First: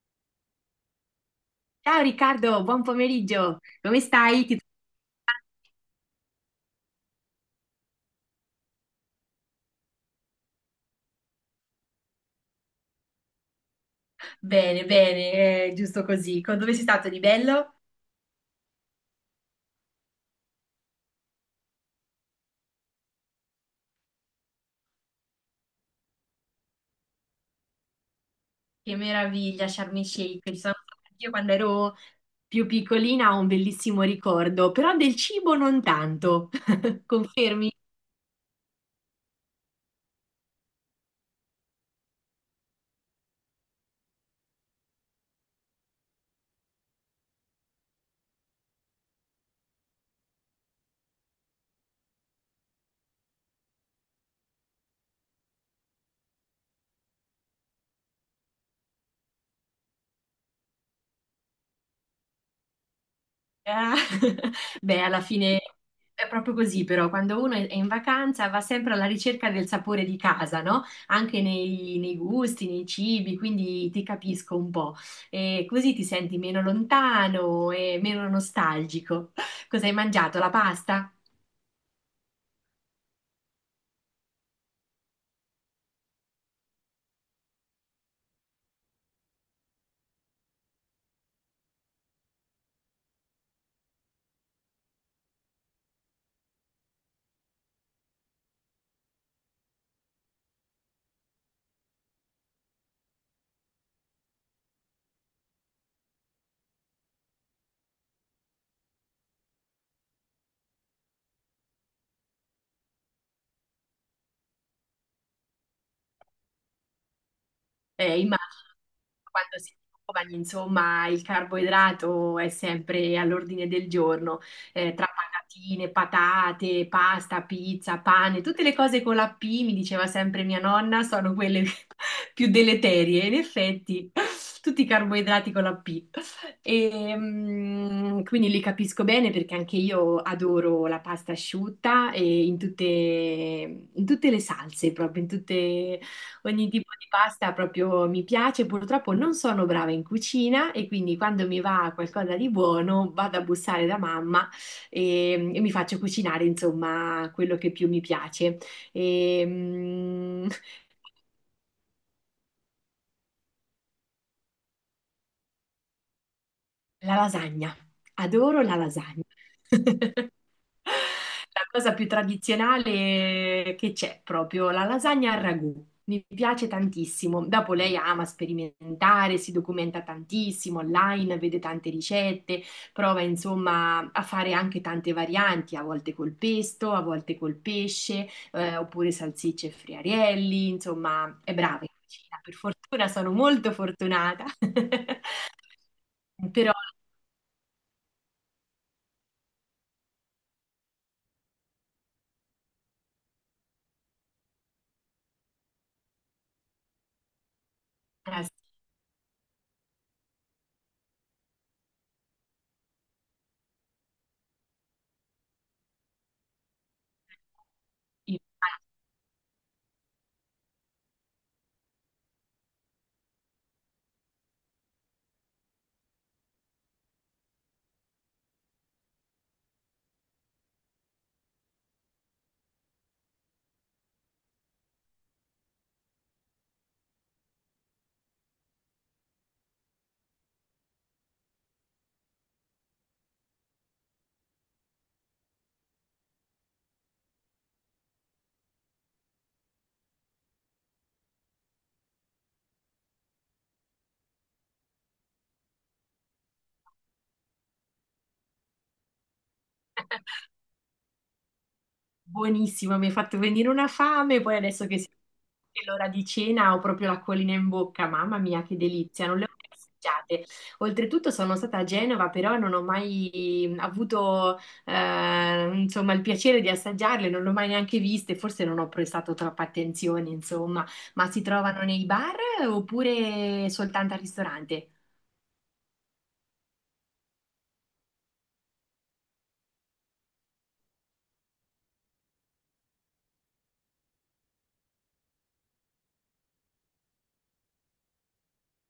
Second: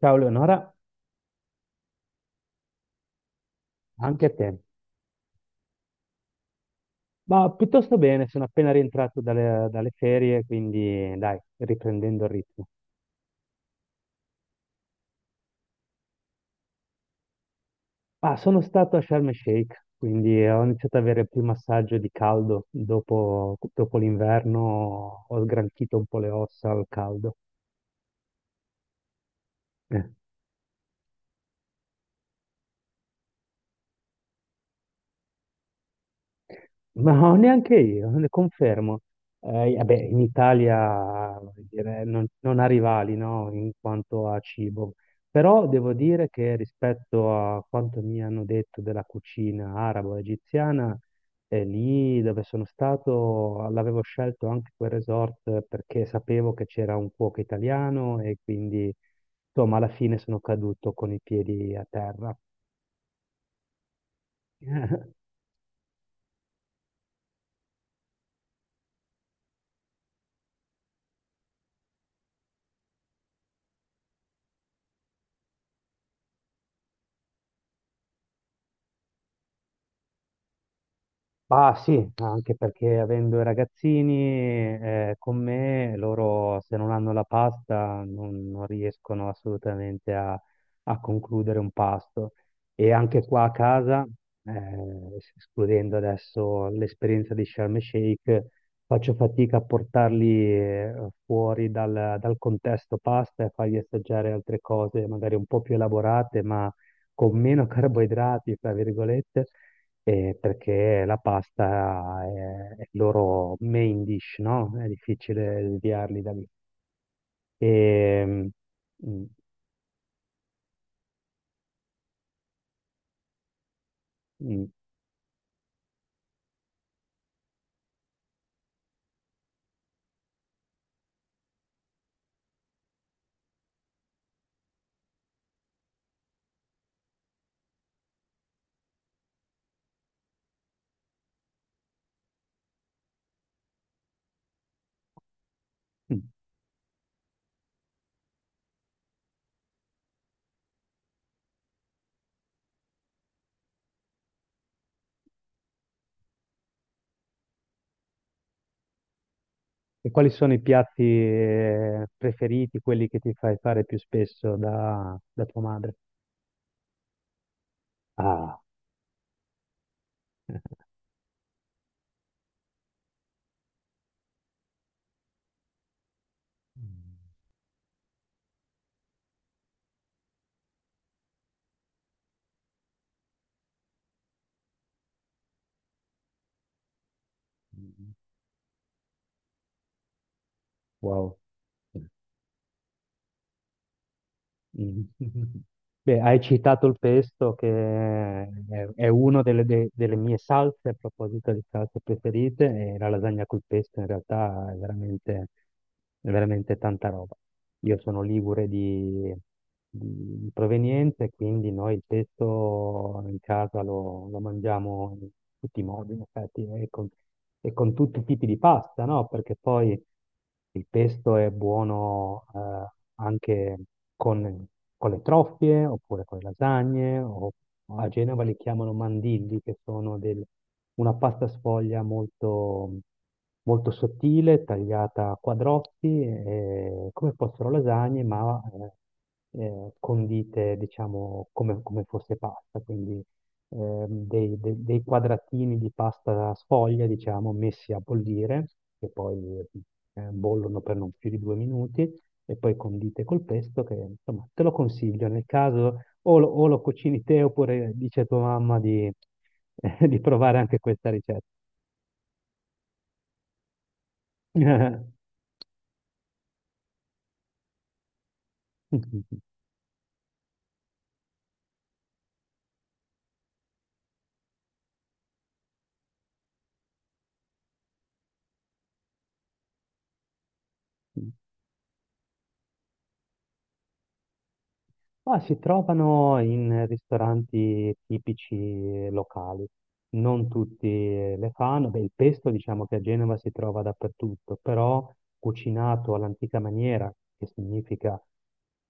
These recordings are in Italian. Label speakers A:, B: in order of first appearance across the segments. A: Ciao Leonora,
B: Ciao Riccardo, buon pomeriggio. Come
A: anche a
B: stai?
A: te.
B: Ti-
A: Ma piuttosto bene, sono appena rientrato dalle ferie, quindi dai, riprendendo il ritmo.
B: Bene, bene, giusto così. Co- Dove sei stato di bello?
A: Ah, sono stato a Sharm el Sheikh, quindi ho iniziato ad avere il primo assaggio di caldo dopo l'inverno, ho sgranchito un po' le ossa al caldo.
B: Che meraviglia, Sharm el Sheikh. Ci sono stata io quando ero più piccolina, ho un bellissimo ricordo, però del cibo non tanto.
A: Ma no,
B: Confermi?
A: neanche io, ne confermo. Vabbè, in Italia voglio dire, non ha rivali, no, in quanto a cibo, però devo dire che rispetto a quanto mi hanno detto della cucina arabo-egiziana, lì dove sono stato l'avevo scelto anche quel resort perché sapevo che c'era un cuoco italiano e quindi, insomma, alla fine sono caduto con i piedi a terra.
B: Ah, beh, alla fine è proprio così, però quando uno è in vacanza va sempre alla ricerca del sapore di casa, no? Anche nei gusti, nei cibi, quindi ti capisco un po'. E così ti senti meno lontano e meno nostalgico. Cosa hai mangiato? La pasta?
A: Ah sì, anche perché avendo i ragazzini con me, loro se non hanno la pasta non riescono assolutamente a concludere un pasto. E anche qua a casa, escludendo adesso l'esperienza di Sharm el Sheikh, faccio fatica a portarli fuori dal contesto pasta e fargli assaggiare altre cose magari un po' più elaborate, ma con meno carboidrati, fra virgolette perché la è il loro main dish, no? È difficile sviarli da lì. E,
B: Immagino
A: mm,
B: quando si è giovani, insomma, il carboidrato è sempre all'ordine del giorno,
A: mm,
B: tra patatine, patate, pasta, pizza, pane, tutte le cose con la P, mi diceva sempre mia nonna, sono quelle più deleterie. In effetti, tutti i carboidrati con la P. E, quindi li capisco bene perché anche io adoro la pasta asciutta e in tutte le salse, proprio in tutte.
A: mm.
B: Ogni tipo di pasta proprio mi piace, purtroppo non sono brava in cucina e quindi quando mi va qualcosa di buono vado a bussare da mamma e mi faccio cucinare insomma quello che più mi piace. E,
A: E quali sono i piatti preferiti, quelli che ti fai fare più spesso da tua madre?
B: la lasagna,
A: Ah,
B: adoro la lasagna. La cosa più tradizionale che c'è, proprio la lasagna al ragù. Mi piace tantissimo. Dopo lei ama sperimentare, si documenta tantissimo online, vede tante ricette, prova insomma a fare anche tante varianti, a volte col pesto, a volte col
A: mm.
B: pesce, oppure salsicce e friarielli,
A: Wow.
B: insomma, è brava in cucina. Per fortuna sono molto fortunata.
A: Mm. Beh, hai
B: Però
A: citato il pesto è una delle mie salse, a proposito di salse preferite, e la lasagna col pesto in realtà è veramente tanta roba. Io sono
B: eh,
A: ligure di provenienza, quindi noi il pesto in casa lo mangiamo in tutti i modi, in effetti, e con tutti i
B: sì,
A: tipi di pasta, no? Perché poi... Il pesto è buono anche con, con le troffie oppure con le lasagne, o a Genova li chiamano mandilli, che sono del- una pasta sfoglia molto sottile, tagliata a quadrotti, come fossero lasagne, ma condite, diciamo, come fosse pasta. Quindi dei quadratini di pasta sfoglia, diciamo, messi a bollire, che poi bollono per non più di due minuti, e poi condite col pesto, che insomma te lo consiglio nel caso o lo cucini te oppure dice a tua mamma di, di provare anche questa ricetta.
B: buonissimo, mi hai fatto venire una fame, poi adesso che si- che è l'ora di cena ho proprio l'acquolina in bocca, mamma mia che delizia, non le ho mai assaggiate. Oltretutto sono stata a Genova, però non ho mai avuto insomma, il piacere di assaggiarle, non le ho mai neanche viste, forse non ho prestato troppa attenzione, insomma, ma si trovano nei bar oppure soltanto al ristorante?
A: Ma si trovano in ristoranti tipici locali. Non tutti le fanno. Beh, il pesto diciamo che a Genova si trova dappertutto, però cucinato all'antica maniera, che significa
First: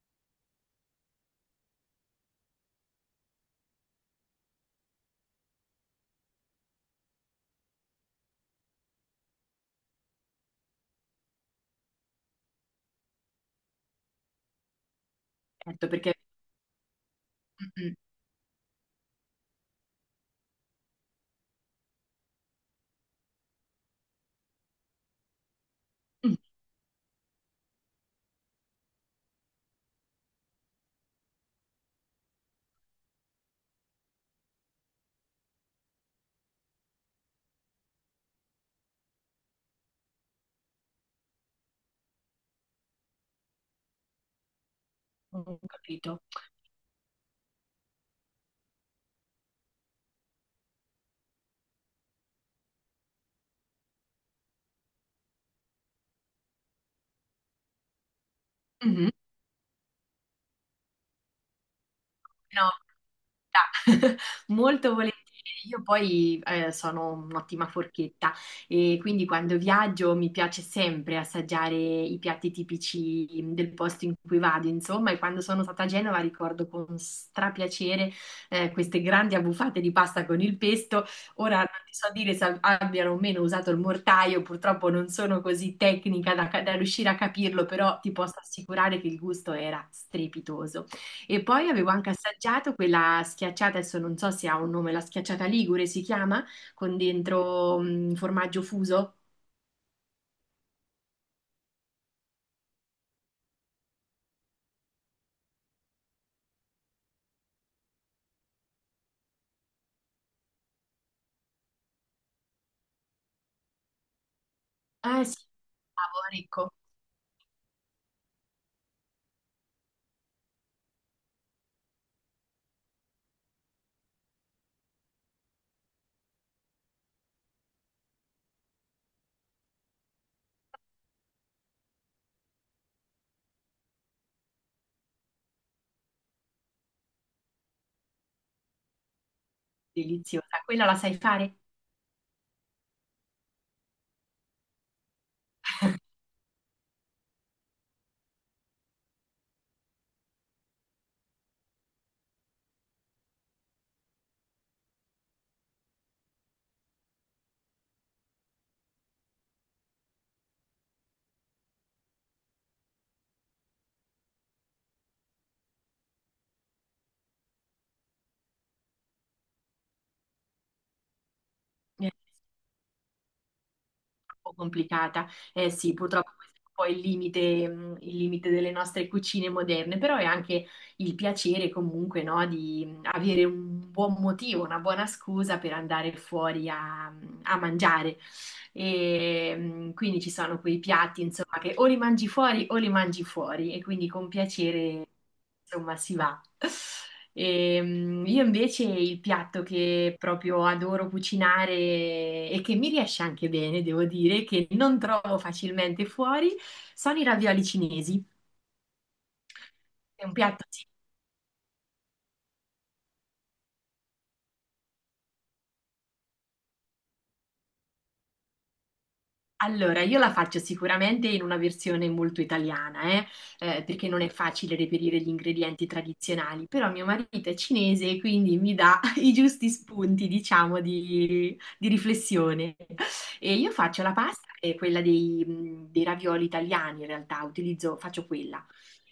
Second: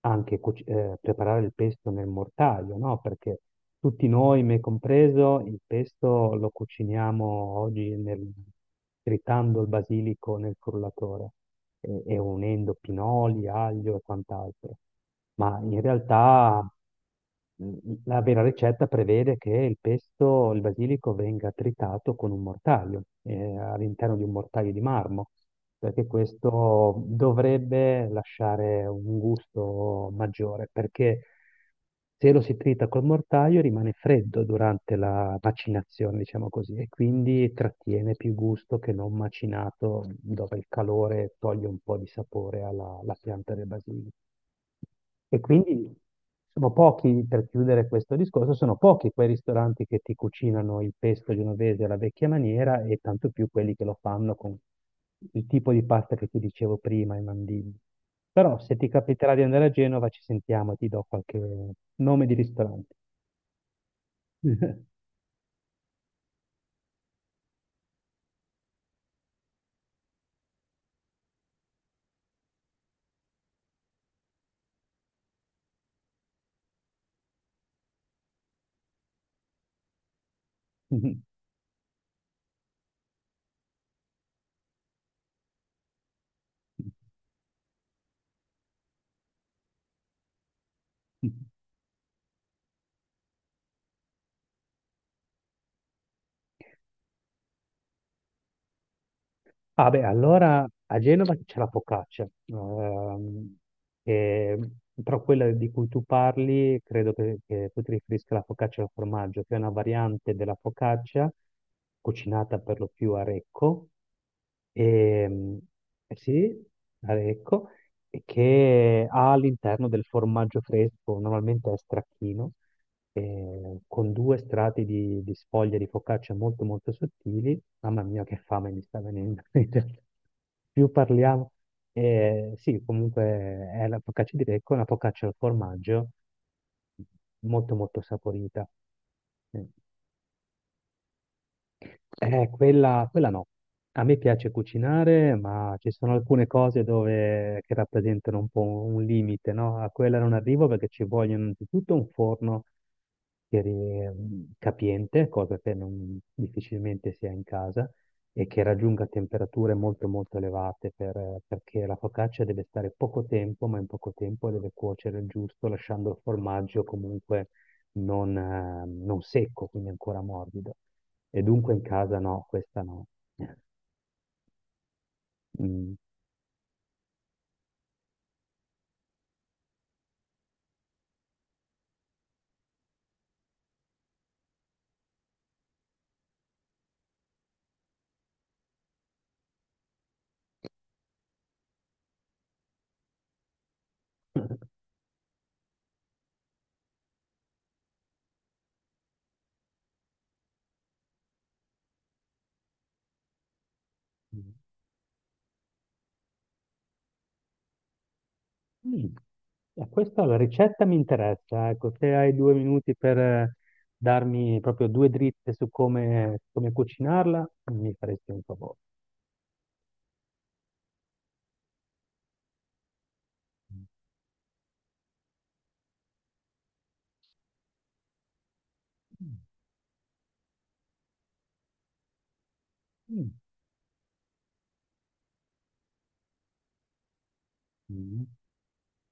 A: anche preparare il pesto nel mortaio, no? Perché tutti noi, me compreso, il pesto lo cuciniamo oggi nel- tritando il basilico nel frullatore e unendo pinoli, aglio e quant'altro. Ma in
B: Certo, perché...
A: realtà.
B: Mm,
A: La vera ricetta prevede che il pesto, il basilico, venga tritato con un mortaio, all'interno di un mortaio di marmo, perché
B: mm,
A: questo dovrebbe lasciare un gusto maggiore, perché se lo si trita col mortaio rimane freddo durante la macinazione, diciamo così, e quindi trattiene più gusto che non macinato, dove il calore toglie un po' di sapore alla alla pianta del basilico. E
B: mm, ho
A: quindi
B: capito.
A: sono pochi, per chiudere questo discorso, sono pochi quei ristoranti che ti cucinano il pesto genovese alla vecchia maniera e tanto più quelli che lo fanno con il tipo di pasta che ti dicevo prima, i mandini. Però se ti
B: Mm-hmm.
A: capiterà di andare a Genova ci sentiamo e ti do qualche nome di
B: No,
A: ristorante.
B: verità. Molto volentieri. Io poi sono un'ottima forchetta e quindi quando viaggio mi piace sempre assaggiare i piatti tipici del posto in cui vado, insomma, e quando sono stata a Genova ricordo con strapiacere queste grandi abbuffate di pasta con il pesto. Ora non ti so dire se abbiano o meno usato il mortaio, purtroppo non sono così tecnica da riuscire a capirlo, però ti posso assicurare che il gusto era strepitoso. E poi avevo anche assaggiato quella schiacciata, adesso non so se ha un nome, la schiacciata ligure si chiama, con dentro formaggio fuso.
A: Ah beh, allora a Genova c'è la focaccia, che- però quella di cui tu parli credo che tu ti riferisca alla focaccia al formaggio, che è una variante della focaccia cucinata per lo più a Recco,
B: Ah sì,
A: ehm, eh
B: cavolo,
A: sì,
B: ecco,
A: a Recco, e che ha all'interno del formaggio fresco, normalmente è stracchino, con due strati di sfoglia di focaccia molto molto sottili. Mamma mia, che fame mi sta venendo. In realtà. Più parliamo. Sì, comunque è la focaccia di becco, una focaccia al formaggio molto molto saporita. Eh,
B: deliziosa. Quella la sai fare?
A: quella no. A me piace cucinare, ma ci sono alcune cose dove, che rappresentano un po' un limite, no? A quella non arrivo perché ci vogliono innanzitutto un forno che ri- capiente, cosa che non- difficilmente si ha in casa, e che raggiunga temperature molto molto elevate per- perché la focaccia deve stare poco tempo, ma in poco tempo deve cuocere il giusto, lasciando il formaggio comunque non secco, quindi ancora morbido. E dunque in casa no, questa no.
B: Po' complicata.
A: Mm.
B: Eh sì,
A: Mm.
B: purtroppo questo è un po' il limite delle nostre cucine moderne, però è anche il piacere comunque, no, di avere un buon motivo, una buona scusa per andare fuori a mangiare. E, quindi ci sono quei piatti, insomma, che o li mangi fuori o li mangi fuori e quindi con piacere insomma, si va. Io invece il piatto che proprio adoro cucinare e che mi riesce anche bene, devo dire, che non trovo facilmente fuori, sono i ravioli cinesi.
A: Questa
B: È un
A: la
B: piatto
A: ricetta
B: sì,
A: mi interessa, ecco, se hai due minuti per darmi proprio due dritte su come cucinarla, mi faresti un favore.
B: allora, io la faccio sicuramente in una versione molto italiana, perché non è facile reperire gli ingredienti tradizionali, però mio marito è cinese e quindi mi dà i
A: Mm.
B: giusti spunti, diciamo, di riflessione.
A: Mm.
B: E io faccio la pasta, che è quella dei, dei ravioli italiani, in realtà, utilizzo,
A: Mm.
B: faccio quella.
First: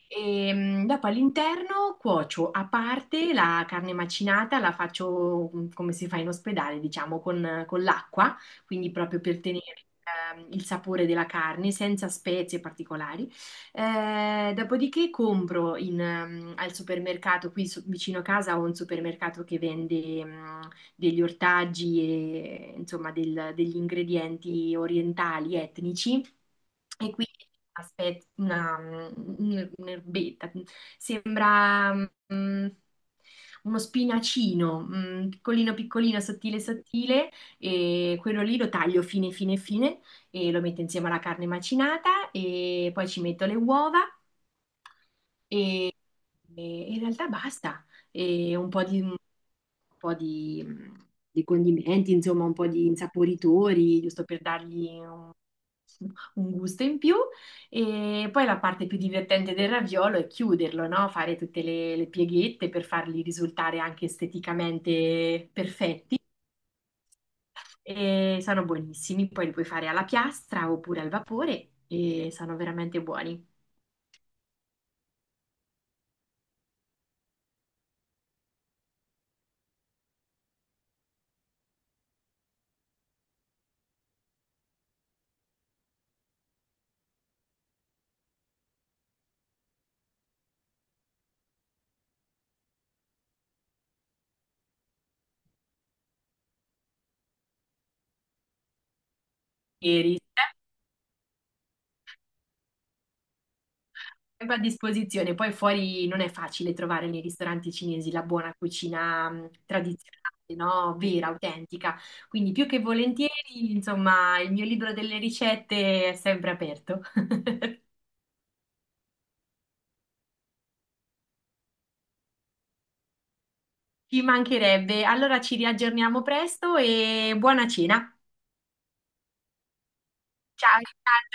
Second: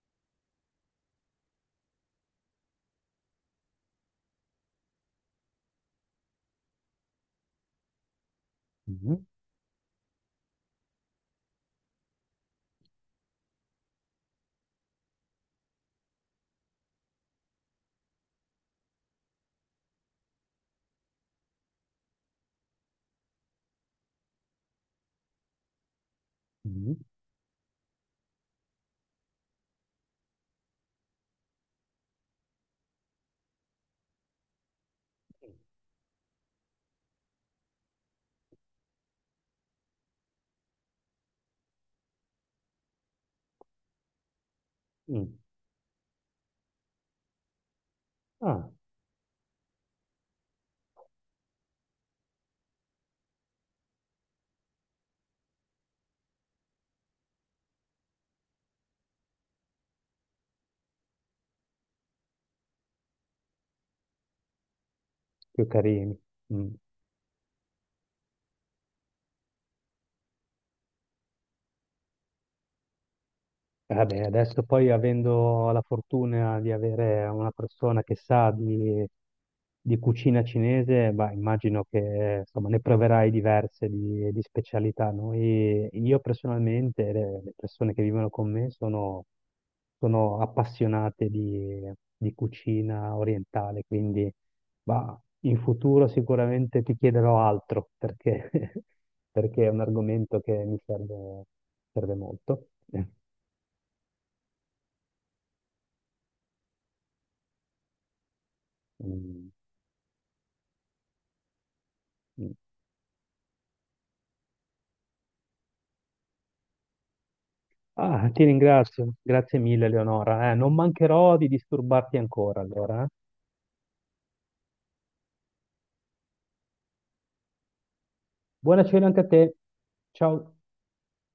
B: E dopo all'interno cuocio a parte la carne macinata, la faccio come si fa in ospedale, diciamo, con l'acqua, quindi
A: Mm.
B: proprio per tenere il sapore della carne senza spezie particolari. Dopodiché compro in, al supermercato, qui so- vicino a casa ho un supermercato che vende degli ortaggi e insomma del- degli ingredienti orientali, etnici.
A: Mm.
B: E quindi aspetta, una, un- un'erbetta, sembra mm, uno spinacino, mm, piccolino piccolino, sottile sottile, e quello lì lo taglio fine fine fine e lo metto insieme alla carne macinata e poi ci metto le uova
A: Mm.
B: e, e in realtà basta, e
A: Ah,
B: un po' di, di condimenti, insomma un po' di insaporitori, giusto per dargli un gusto in più e poi la parte più divertente del raviolo è chiuderlo, no? Fare tutte le pieghette per farli risultare anche esteticamente
A: più carini.
B: perfetti
A: Mm.
B: e sono buonissimi, poi li puoi fare alla piastra oppure al vapore e sono veramente buoni.
A: Vabbè, adesso poi avendo la fortuna di avere una persona che sa di cucina cinese, bah, immagino che insomma, ne proverai diverse di specialità. Noi, io personalmente, e le persone che vivono con me sono appassionate di cucina orientale, quindi bah, in futuro sicuramente ti chiederò altro perché, perché è un
B: E ris-
A: argomento che mi serve molto.
B: sempre a disposizione. Poi fuori non è facile trovare nei ristoranti cinesi la buona cucina
A: Mm.
B: tradizionale, no? Vera, autentica. Quindi più che volentieri, insomma, il mio libro delle ricette è sempre aperto.
A: Ah, ti ringrazio, grazie mille Leonora. Non mancherò di disturbarti ancora allora. Eh.
B: Ci mancherebbe. Allora ci riaggiorniamo presto e buona cena.
A: Buona cena anche a te. Ciao.
B: Ciao, Riccardo,